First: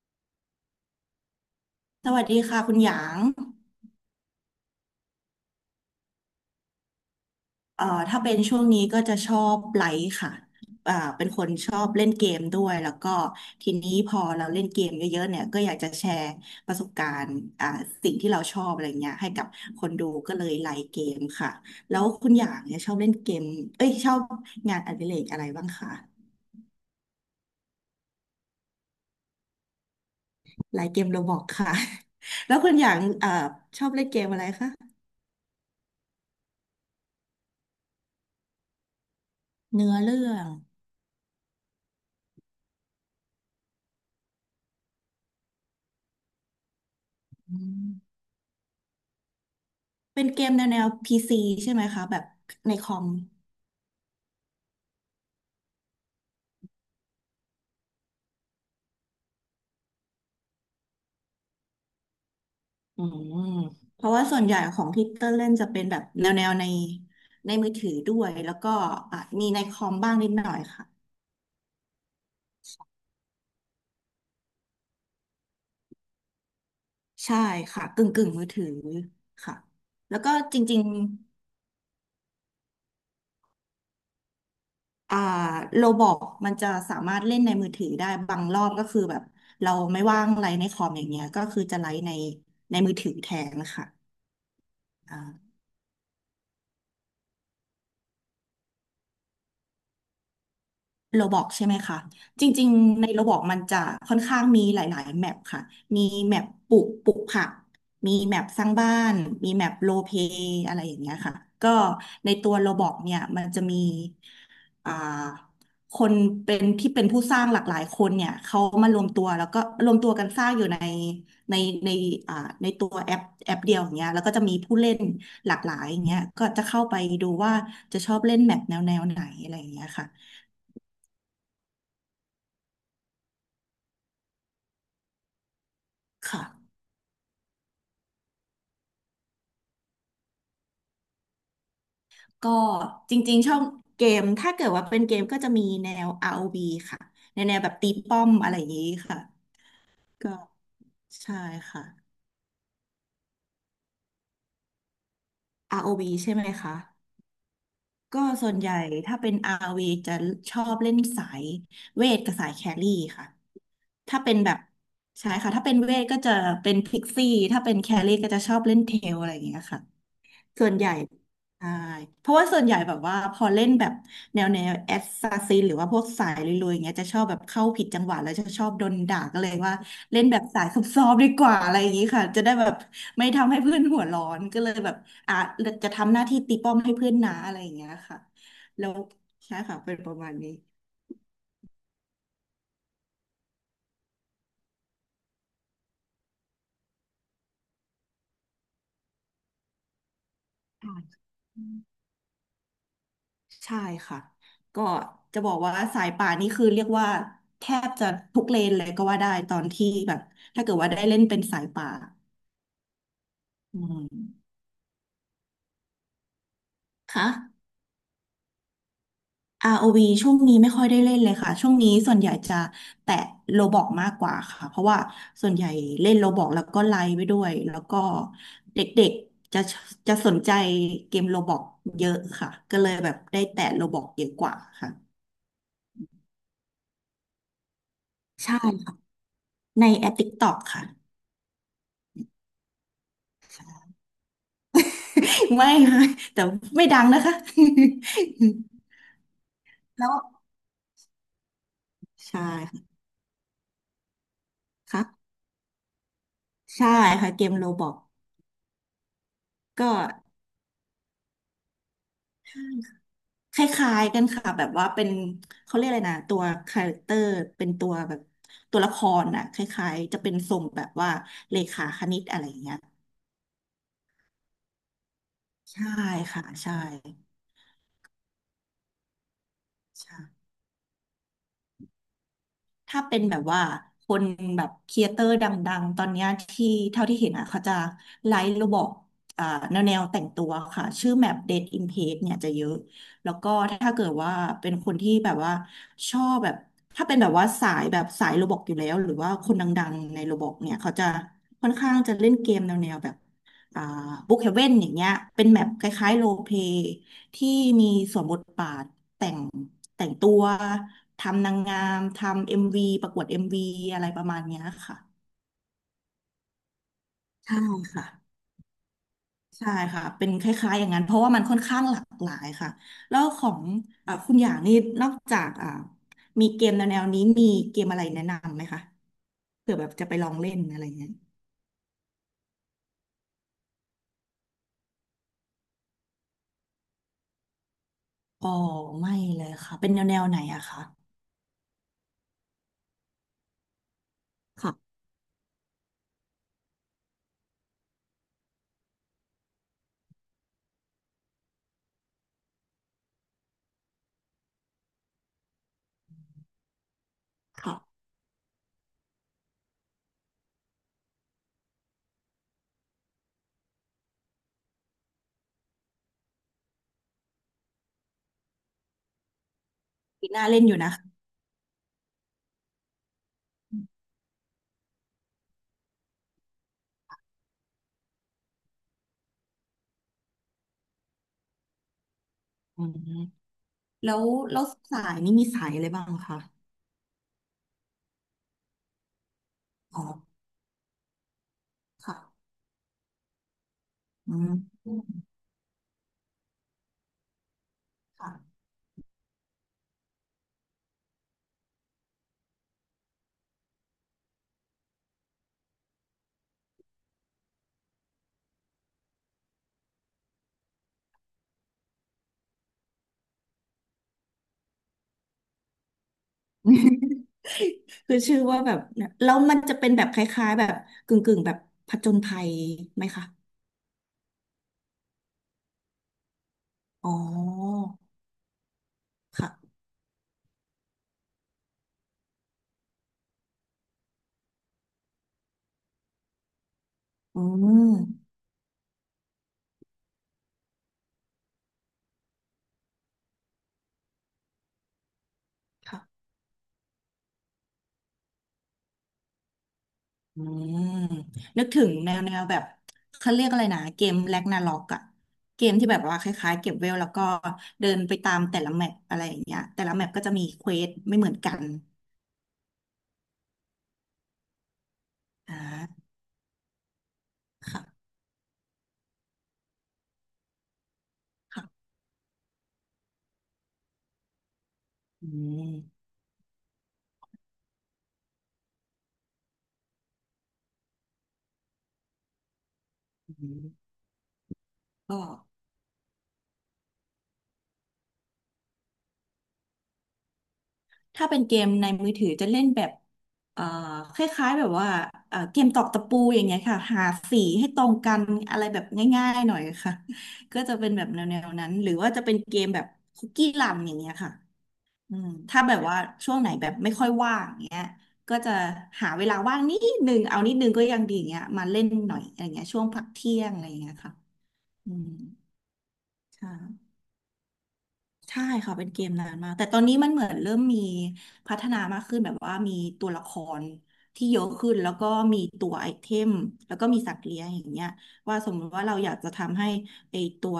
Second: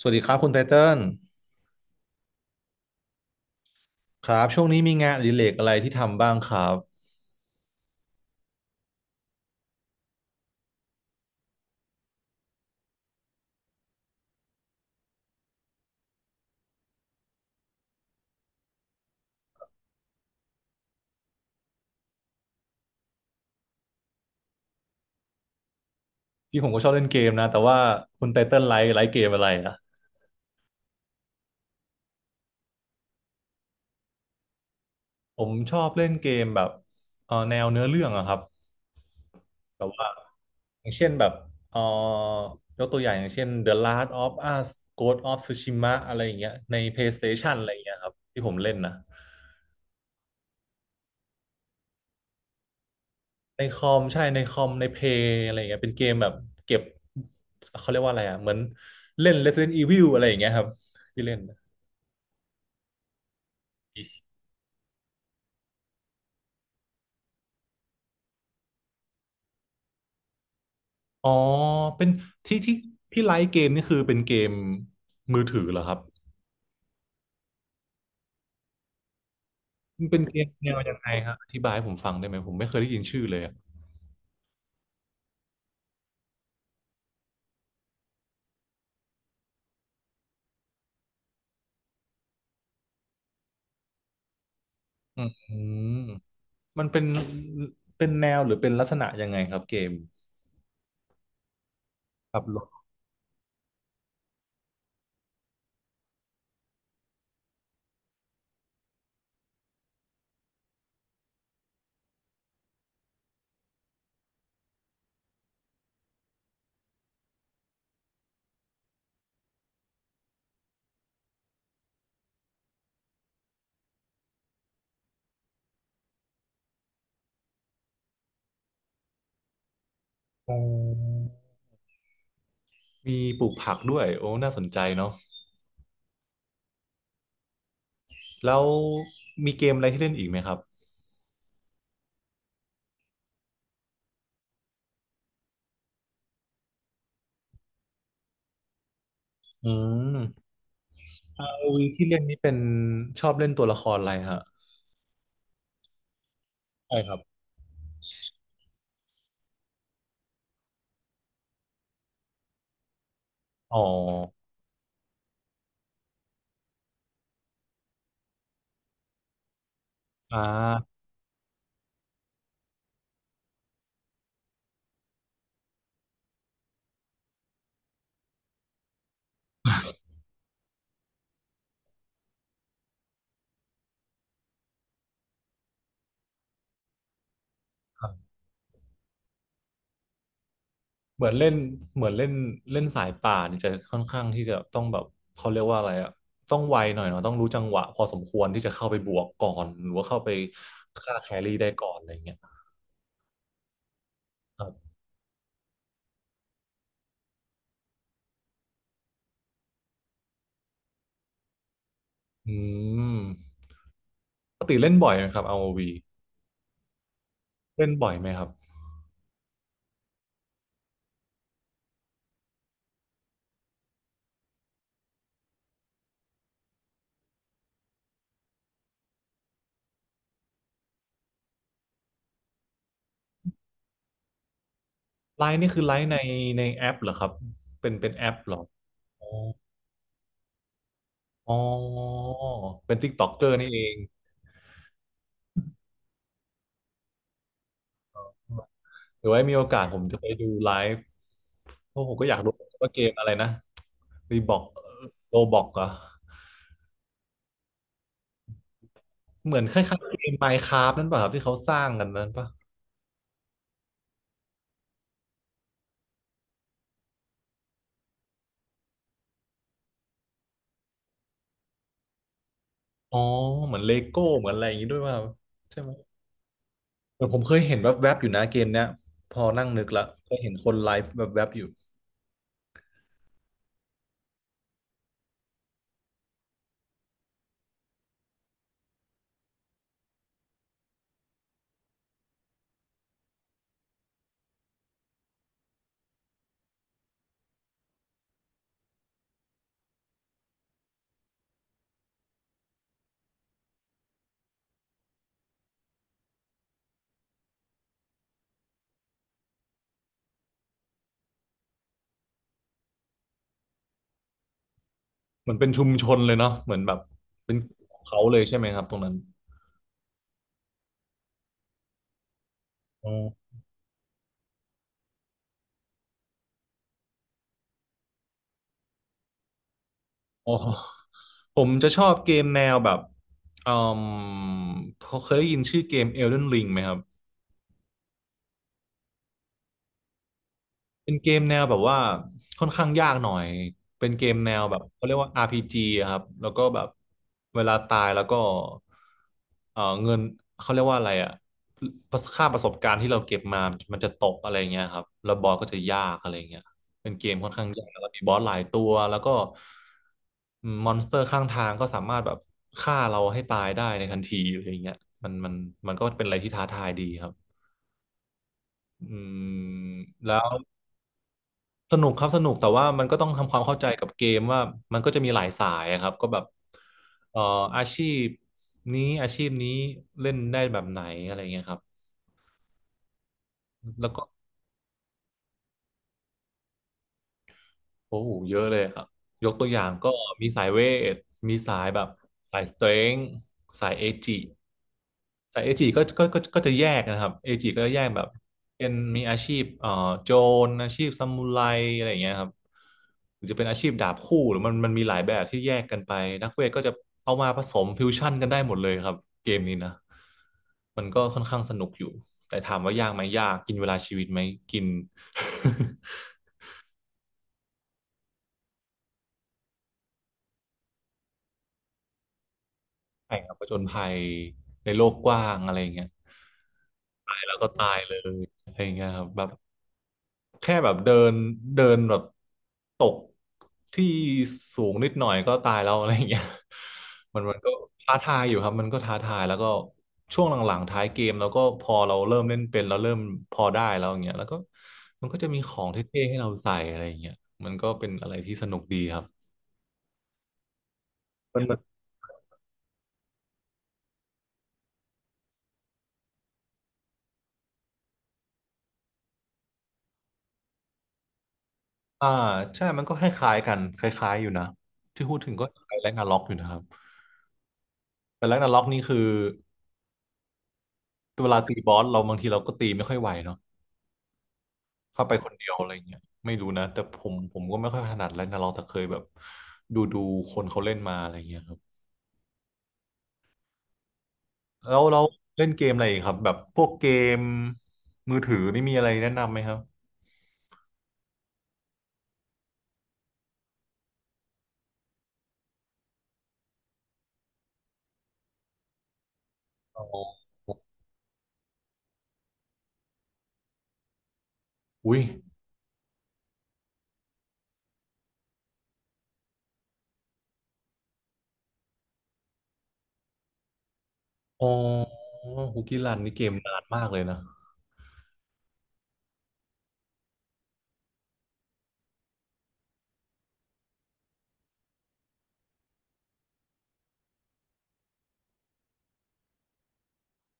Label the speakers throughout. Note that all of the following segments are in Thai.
Speaker 1: สวัสดีครับคุณไทเติ้ล
Speaker 2: สวัสดีค่ะคุณหยาง
Speaker 1: ครับช่วงนี้มีงานอดิเรกอะไรที่ทำบ้างครับ
Speaker 2: ถ้าเป็นช่วงนี้ก็จะชอบไลฟ์ค่ะเป็นคนชอบเล่นเกมด้วยแล้วก็ทีนี้พอเราเล่นเกมเยอะๆเนี่ยก็อยากจะแชร์ประสบการณ์สิ่งที่เราชอบอะไรเงี้ยให้กับคนดูก็เลยไลฟ์เกมค่ะแล้วคุณหยางเนี่ยชอบเล่นเกมเอ้ยชอบงานอดิเรกอะไรบ้างคะ
Speaker 1: ที่ผมก็ชอบเล่นเกมนะแต่ว่าคุณไทเติ้ลไลค์เกมอะไรนะ
Speaker 2: ไลฟ์เกมโรบอกค่ะ แล้วคุณหยางชอบเล่นเกมอะไรคะ
Speaker 1: ผมชอบเล่นเกมแบบแนวเนื้อเรื่องอะครับแบ
Speaker 2: เนื้
Speaker 1: บ
Speaker 2: อ
Speaker 1: ว่า
Speaker 2: เรื่อง
Speaker 1: อย่างเช่นแบบเอ่อยกตัวอย่างอย่างเช่น The Last of Us Ghost of Tsushima อะไรอย่างเงี้ยใน PlayStation
Speaker 2: อื
Speaker 1: อะไรอย่างเงี้ยครับ
Speaker 2: ม
Speaker 1: ที่ผมเล่นนะ
Speaker 2: เป็นเกมแนวแนวพีซีใช่ไหมคะแบบในคอม
Speaker 1: ในคอมใช่ในคอมในเพย์อะไรอย่างเงี้ยเป็นเกมแบบเก็บเขาเรียกว่าอะไรอะเหมือนเล่น Resident Evil อะไรอย่างเงี้ยครับที่เล่นนะ
Speaker 2: อืมเพราะว่าส่วนใหญ่ของที่เตอร์เล่นจะเป็นแบบแนวแนวในมือถือด้วยแล้วก็อ่ะมีในคอมบ้างนิดหน่อยค่ะ
Speaker 1: อ๋อ เป็นที่ที่ไลฟ์เกมนี่คือเป็นเกมมือถือเหรอครับ
Speaker 2: ใช่ค่ะกึ่งกึ่งมือถือค่ะ
Speaker 1: มัน
Speaker 2: แล้
Speaker 1: เป็
Speaker 2: ว
Speaker 1: น
Speaker 2: ก็
Speaker 1: เกม
Speaker 2: จ
Speaker 1: แนว
Speaker 2: ริง
Speaker 1: ยังไงฮะอธิบายให้ผมฟังได้ไหมผมไม่เคยได้ยินชื่อเลยอะ
Speaker 2: ๆโรบอกมันจะสามารถเล่นในมือถือได้บางรอบก็คือแบบเราไม่ว่างไลน์ในคอมอย่างเงี้ยก็คือจะไลฟ์ในมือถือแทนนะคะ
Speaker 1: อืมมันเป็นแนวหรือเป็นลักษณะยังไงครับเกม
Speaker 2: โรบอกใช่ไหมคะ
Speaker 1: ขั
Speaker 2: จ
Speaker 1: บร
Speaker 2: ริง
Speaker 1: ถ
Speaker 2: ๆในโรบอกมันจะค่อนข้างมีหลายๆแมปค่ะ มีแมปปลูกผักมีแมปสร้างบ้านมีแมปโรลเพลย์อะไรอย่างเงี้ยค่ะก็ในตัวโรบอกเนี่ยมันจะมีอ่าคนเป็นที่เป็นผู้สร้างหลากหลายคนเนี่ยเขามารวมตัวแล้วก็รวมตัวกันสร้างอยู่ในในอ่าในตัวแอปเดียวอย่างเงี้ยแล้วก็จะมีผู้เล่นหลากหลายอย่างเงี้ยก็จะเข้าไปดูว่าจะชอบเล่นแมปแนวแนวไหนอะไรอย่างเงี้ยค่ะ
Speaker 1: อ๋อมีปลูกผักด้วย โอ้น่าสนใจเนาะ
Speaker 2: ค่ะ
Speaker 1: แล้วมีเกมอะไรที่เล่นอีกไหมครับ
Speaker 2: ก็จริงๆชอบเกมถ้าเกิดว่าเป็นเกมก็จะมีแนว ROV ค่ะแนวแนวแบบตีป้อมอะไรอย่างนี้ค่ะ
Speaker 1: อืม
Speaker 2: ก็ใช่
Speaker 1: อ o v
Speaker 2: ค่ะ
Speaker 1: ที่เล่นนี้เป็นชอบเล่นตัวละครอะไรฮะ
Speaker 2: ROV ใช่ไหมคะ
Speaker 1: ใช่ครับ
Speaker 2: ก็ส่วนใหญ่ถ้าเป็น ROV จะชอบเล่นสายเวทกับสายแครี่ค่ะ
Speaker 1: อ๋อ
Speaker 2: ถ้าเป็นแบบใช่ค่ะถ้าเป็นเวทก็จะเป็นพิกซี่ถ้าเป็นแครี่ก็จะชอบเล่นเทลอะไรอย่างเงี้ยค่ะ
Speaker 1: อ่
Speaker 2: ส่วนใหญ่
Speaker 1: า
Speaker 2: ใช่เพราะว่าส่วนใหญ่แบบว่าพอเล่นแบบแนวแนวแอสซาซินหรือว่าพวกสายลุยๆอย่างเงี้ยจะชอบแบบเข้าผิดจังหวะแล้วจะชอบโดนด่าก็เลยว่าเล่นแบบสายซอบซ้อนดีกว่าอะไรอย่างงี้ค่ะจะได้แบบไม่ทำให้เพื่อนหัวร้อนก็เลยแบบอ่ะจะทำหน้าที่ตีป้อมให้เพื่อนนะอะไรอย่างเงี้ยค่ะแล้วใช่ค่ะเป็นประมาณนี้
Speaker 1: เหมือนเล่นเหมือนเล่นเล่นสายป่าเนี่ยจะค่อนข้างที่จะต้องแบบเขาเรียกว่าอะไรอะต้องไวหน่อยเนาะต้องรู้จังหวะพอสมควรที่จะเข้าไปบวกก่อนหรือว่าเข้าไป
Speaker 2: ค่
Speaker 1: ฆ่าแครี่ได้ก่อน
Speaker 2: ะ
Speaker 1: อะไรอย่างเงี้ยค
Speaker 2: ใช่ค่ะ
Speaker 1: รับ
Speaker 2: ก็จะบอกว่าสายป่านนี่คือเรียกว่าแทบจะทุกเลนเลยก็ว่าได้ตอนที่แบบถ้าเกิดว่าได้เล่นเป็นสายป่า
Speaker 1: อืม
Speaker 2: อืม
Speaker 1: ปกติเล่นบ่อยไหมครับ r o ี
Speaker 2: ค่ะ
Speaker 1: เล่นบ่อยไหมครับ
Speaker 2: ROV ช่วงนี้ไม่ค่อยได้เล่นเลยค่ะช่วงนี้ส่วนใหญ่จะแตะโลบล็อกมากกว่าค่ะเพราะว่าส่วนใหญ่เล่นโลบล็อกแล้วก็ไลฟ์ไปด้วยแล้วก็เด็กๆจะสนใจเกมโลบล็อกเยอะค่ะก็เลยแบบได้แตะโลบล็อกเยอะกว่าค่ะ
Speaker 1: ไลน์นี่คือไลน์ในแอปเหรอครับเป็นแอปเหร
Speaker 2: ใช่
Speaker 1: อ
Speaker 2: ค่ะ
Speaker 1: อ๋อ
Speaker 2: ในแอป TikTok ค่ะ
Speaker 1: อ๋อเป็นติ๊กต็อกเกอร์นี่เอง
Speaker 2: ไม่ค่ะแต่ไม่ดังนะคะ
Speaker 1: หรือว่ามีโอกาสผ ม
Speaker 2: แล้ว
Speaker 1: จะไปดูไลฟ์เพราะผมก็อยาก
Speaker 2: ใช่
Speaker 1: รู้ว่าเก
Speaker 2: ค่ะ
Speaker 1: มอะไรนะรีบอก
Speaker 2: รับ
Speaker 1: โรบอกเหรอ
Speaker 2: ใช่ค่ะเกมโรบอก
Speaker 1: เหมือนค
Speaker 2: ก็
Speaker 1: ล้ายๆเกม Minecraft นั่นป่ะครับที่เขาสร้างกันนั้นป่ะ
Speaker 2: คล้ายๆกันค่ะแบบว่าเป็นเขาเรียกอะไรนะตัวคาแรคเตอร์เป็นตัวแบบตัวละครน่ะคล้ายๆจะเป็นทรงแบบว่าเลขาคณิตอะไรอย่างเงี้ย
Speaker 1: อ๋อเหมือนเลโก้เหมือนอะไรอย่างนี้ด้วยป่ะครับใช่
Speaker 2: ใช่
Speaker 1: ไหม
Speaker 2: ค่ะ
Speaker 1: เหมือนผมเคยเห็นแวบๆอยู่นะเกมเนี้ยพอนั่งนึกละ
Speaker 2: ใช่
Speaker 1: เคยเห็นคนไลฟ์แวบๆอยู่
Speaker 2: ถ้าเป็นแบบว่าคนแบบครีเอเตอร์ดังๆ ตอนเนี้ยที่เท่าที่เห็นอ่ะเขาจะไลฟ์ระบบอ่าแนวแนวแต่งตัวค่ะชื่อแมป d a d in Page เนี่ยจะเยอะแล้วก็ถ้าเกิดว่าเป็นคนที่แบบว่าชอบแบบถ้าเป็นแบบว่าสายแบบสายโรบอกอยู่แล้วหรือว่าคนดังๆในโรบอกเนี่ยเขาจะค่อนข้างจะเล่นเกมแนวแนวแบบ อ่าบุ๊กเฮเว่นอย่างเงี้ยเป็นแมปคล้ายๆโรลเพลย์ที่มีสวมบทบาทแต่งแต่งตัวทำนางงามทำเอ็มวีประกวดเอ็มวีอะไรประมาณเนี้ยค่ะ
Speaker 1: เหมือนเป็นชุมชนเลยเนาะเหมือนแบบเป็
Speaker 2: ใช่
Speaker 1: นของ
Speaker 2: ค่ะ
Speaker 1: เขาเลยใช่ไหมครับตรงนั้น
Speaker 2: ใช่ค่ะเป็นคล้ายๆอย่างนั้นเพราะว่ามันค่อนข้างหลากหลายค่ะ
Speaker 1: อ๋อ
Speaker 2: แล้วของคุณอย่างนี่นอกจากมีเกมแนวๆนี้มีเกมอะไรแนะนำไหมคะเผื่อแบบจะไปลอง
Speaker 1: อ๋
Speaker 2: เล่นอะไรอย่าง
Speaker 1: อ
Speaker 2: เงี้ย
Speaker 1: ผมจะชอบเกมแนวแบบอืมเคยได้ยินชื่อเกม Elden Ring ไหมครับ
Speaker 2: อ๋อไม่เลยค่ะเป็นแนววไหนอะคะ
Speaker 1: เป็นเกมแนวแบบว่าค่อนข้างยากหน่อย เป็นเกมแนว
Speaker 2: ค่ะ
Speaker 1: แบบเขาเรียกว่า RPG อะครับแล้วก็แบบเวลาตายแล้วก็เออเงินเขาเรียกว่าอะไรอะภาษามันจะตกอะไรเงี้ยครับแล้วบอสก็จะยากอะไรเงี้ยเป็นเกมค่อนข้าง
Speaker 2: ค่ะ
Speaker 1: ยากแล้วก็มีบอสหลายตัวแล้วก็มอนสเตอร์ข้างทางก็สามารถแบบฆ่าเราให้ตายได้ในทันทีอะไรเงี้ยมันมันมันก็เป็นอะไรที่ท้าทายดีครับอืม
Speaker 2: ปี
Speaker 1: แล้
Speaker 2: หน้า
Speaker 1: ว
Speaker 2: เล่นอยู่นะ
Speaker 1: สนุกครับสนุกแต่ว่ามันก็ต้องทำความเข้าใจกับเกมว่ามันก็จะมีหลายสายอะครับก็แบบเอ่ออาชีพนี้อาชีพนี้เล่นได้แบบไหนอะไรเงี้ยครับ
Speaker 2: อืม
Speaker 1: แล้ว
Speaker 2: แล้
Speaker 1: ก็
Speaker 2: วแล้วสายนี่มีสายอะไรบ้างคะ
Speaker 1: โอ้โหเยอะเลยครับยกตัวอย่าง
Speaker 2: อ๋อ
Speaker 1: ก็มีสายเวทมีสายแบบ
Speaker 2: ค่ะ
Speaker 1: สายสเตรนท์สายเอจิ
Speaker 2: อืม
Speaker 1: สายเอจิก็จะแยกนะครับเอจิก็จะแยกแบบ
Speaker 2: ค่ะ
Speaker 1: เป็นมีอาชีพโจรอาชีพซามูไรอะไรอย่างเงี้ยครับหรือจะเป็นอาชีพดาบคู่หรือมันมีหลายแบบที่แยกกันไปนักเวทก็จะเอามาผสมฟิวชั่นกันได้หมดเลยครับเกมนี้นะมันก็ค่อนข้างสนุกอยู่แต่ถามว่ายากไหมยากกินเวลาชีวิตไหมกิน
Speaker 2: คือชื่อว่าแบบเนี่ยแล้วมันจะเป็นแบบคล้ายๆแบบกึ่งๆแบบผจญภัยไหมคะ
Speaker 1: ใช่ครับผจญภัยในโลกกว้างอะไรอย่างเงี้ยต
Speaker 2: อ๋
Speaker 1: ายแล้วก็
Speaker 2: อ
Speaker 1: ตายเลยอะไรอย่างเงี้ยครับแบบ
Speaker 2: ค่ะ
Speaker 1: แค่แบบเดินเดินแบบตกที่สูงนิดหน่อยก็ตายแล้วอะไรอย่างเงี้ย มั
Speaker 2: อื
Speaker 1: นมันก็ท้า
Speaker 2: ม
Speaker 1: ทายอยู่ครับมันก็ท้าทายแล้วก็ช่วงหลังๆท้ายเกมแล้วก็พอเราเริ่มเล่นเป็นเราเริ่มพอได้แล้วอย่างเงี้ยแล้วก็มันก็จะมีของเท่
Speaker 2: ค่ะ
Speaker 1: ๆให้เราใส่อะไรอย่างเงี้ยมันก็เป็นอะไรที่สนุกดีครับ
Speaker 2: อืมนึกถึงแนวแนวแบบเขาเรียกอะไรนะเกมแร็กนาร็อกอะเกมที่แบบว่าคล้ายๆเก็บเวลแล้วก็เดินไปตามแต่ละแมปอะไรอย่างเงี้ยแต่ละแมปก็จะมีเควสไม่เหมือนกัน
Speaker 1: อ่าใช่มันก็คล้ายๆกันคล้ายๆอยู่นะที่พูดถึ
Speaker 2: อ่
Speaker 1: งก็คล้ายแร็
Speaker 2: า
Speaker 1: กนาร็อกอยู่นะครับ
Speaker 2: ค่ะ
Speaker 1: แต่แร็กนาร็อกนี่คือเวลาตี
Speaker 2: ค่ะ
Speaker 1: บอสเราบางทีเราก็ตีไม่ค่อยไหวเนาะถ้า
Speaker 2: อื
Speaker 1: ไปคนเดียวอะไร
Speaker 2: ม
Speaker 1: เงี้ยไม่รู้นะแต่ผมก็ไม่ค่อยถนัดแร็กนาร็อกแต่เคยแบบดูคนเขาเล่นมาอะไรเงี้ยครับ
Speaker 2: อืม
Speaker 1: แล้วเรา
Speaker 2: ก็
Speaker 1: เล่นเกมอะไรอีกครับแบบพวกเกมมือถือนี่มีอะไรแนะนำไหมครับ
Speaker 2: ถ้าเป็นเกมในมือถือจะเล่นแบบเอ่อคล้ายๆแบบว่าเกมตอกตะปูอย่างเงี้ยค่ะหาสีให้ตรงกันอะไรแบบง่ายๆหน่อยค่ะ
Speaker 1: อ๋อ
Speaker 2: ก็จะเป็นแบบแนวๆนั้นหรือว่าจะเป็นเกมแบบคุกกี้รันอย่างเงี้ยค่ะ
Speaker 1: อุ้ย
Speaker 2: ถ้าแบบว่าช่วงไหนแบบไม่ค่อยว่างอย่างเงี้ยก็จะหาเวลาว่างนิดนึงเอานิดนึงก็ยังดีอย่างเงี้ยมาเล่นหน่อยอะไรเงี้ยช่วงพักเที่ยงอะไรเงี้ยค่ะ
Speaker 1: อ๋อ
Speaker 2: อืม
Speaker 1: ฮุกกี้รันนี่เก
Speaker 2: ใช่
Speaker 1: มนานมากเลยนะ
Speaker 2: ใช่ค่ะเป็นเกมนานมากแต่ตอนนี้มันเหมือนเริ่มมีพัฒนามากขึ้นแบบว่ามีตัวละครที่เยอะขึ้นแล้วก็มีตัวไอเทมแล้วก็มีสัตว์เลี้ยงอย่างเงี้ยว่าสมมติว่าเราอยากจะทำให้ไอตัว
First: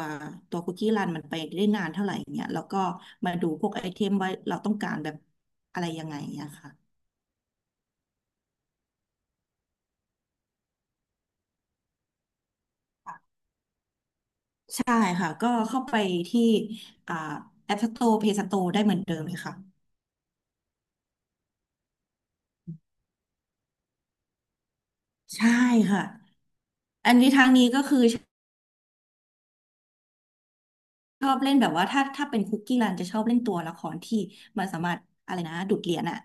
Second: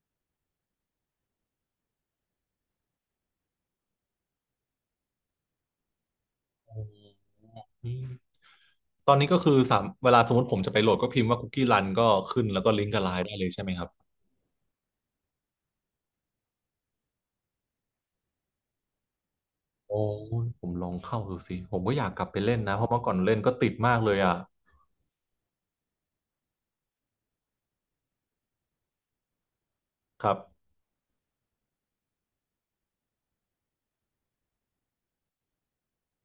Speaker 2: ตัวคุกกี้รันมันไปได้นานเท่าไหร่อย่างเงี้ยแล้วก็มาดูพวกไอเทมว่าเราต้องการแบบอะไรยังไงอย่างเงี้ยค่ะ
Speaker 1: อืม ตอนนี้ก็คือสามเวลาสมมติผมจะไปโหลดก็พิมพ์ว่าคุกกี้รันก็ขึ้นแล้วก็ลิงก์กับไลน์ได้เลยใช่ไหมครับ
Speaker 2: ใช่ค่ะก็เข้าไปที่อ่าแอปสโตร์เพย์สโตร์ได้เหมือนเดิมเลยค่ะ
Speaker 1: โอ้ยผมลองเข้าดูสิผมก็อยากกลับไปเล่นนะเพราะเมื่อก่อนเล่นก็ติดมากเลยอ่ะ
Speaker 2: ใช่ค่ะอันนี้ทางนี้ก็คือ
Speaker 1: ครับ
Speaker 2: ชอบเล่นแบบว่าถ้าเป็นคุกกี้รันจะชอบเล่นตัวละครที่มันสามารถอะไรนะดูดเหรียญอ่ะ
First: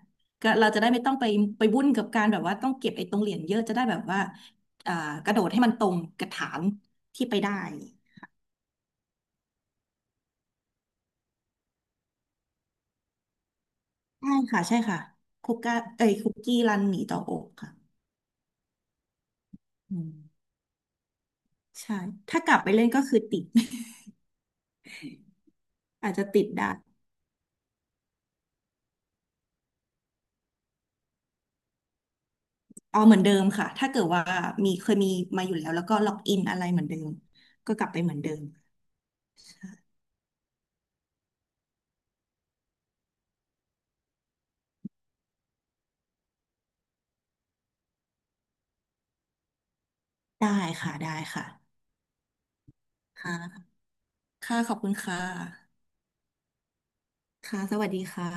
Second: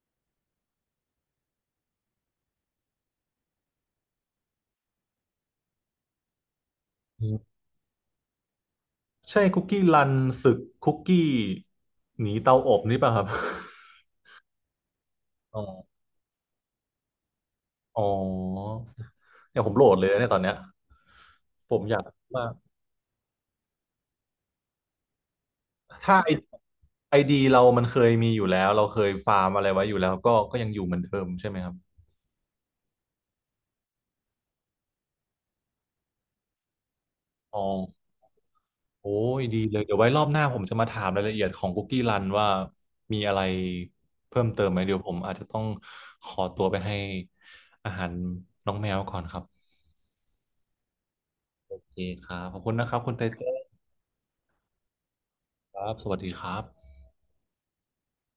Speaker 2: ก็เราจะได้ไม่ต้องไปวุ่นกับการแบบว่าต้องเก็บไอ้ตรงเหรียญเยอะจะได้แบบว่าอ่ากระโดดให้มันตรงกระถาง
Speaker 1: อื
Speaker 2: ที่ไปได้
Speaker 1: มใช่คุกกี้รันศึกคุกกี้หนีเตาอบนี่ป่ะครับ
Speaker 2: ใช่ค่ะใช่ค่ะ
Speaker 1: อ๋อ
Speaker 2: คุกกี้รันหนีต่ออกค่ะ
Speaker 1: อ๋อเนี่ยผมโหลด
Speaker 2: อื
Speaker 1: เลย
Speaker 2: ม
Speaker 1: นะเนี่ยตอนเนี้ยผมอ
Speaker 2: ใช่
Speaker 1: ยาก
Speaker 2: ถ้า
Speaker 1: ว่า
Speaker 2: ก
Speaker 1: ก
Speaker 2: ลับไปเล่นก็คือติด อาจ
Speaker 1: ถ้า
Speaker 2: จะ
Speaker 1: ไอ
Speaker 2: ติดได้
Speaker 1: ไอดีเรามันเคยมีอยู่แล้วเราเคยฟาร์มอะไรไว้อยู่แล้วก็ก็ยังอยู่เหมือนเดิมใช่ไหมครับ
Speaker 2: เอาเหมือนเดิมค่ะถ้าเกิดว่าเคยมีมาอยู่แล้วแล้วก็ล็อกอินอะไรเหมือนเดิม
Speaker 1: อ๋อ
Speaker 2: ก็กลับไปเหมือนเดิม
Speaker 1: โอ้ยดีเลยเดี๋ยวไว้รอบหน้าผมจะมาถามรายละเอียดของคุกกี้รันว่ามีอะไรเพิ่มเติมไหมเดี๋ยวผมอาจจะต้องขอตัวไปให้อาหารน้องแมวก่อนครับ
Speaker 2: ได้ค่ะได้ค่ะ
Speaker 1: โอเคครับขอบคุณนะครับคุณไต
Speaker 2: ค่ะ
Speaker 1: เติ้ล
Speaker 2: ค่ะขอบคุณค่ะ
Speaker 1: ครับสวัสดีครับ
Speaker 2: ค่ะสวัสดีค่ะ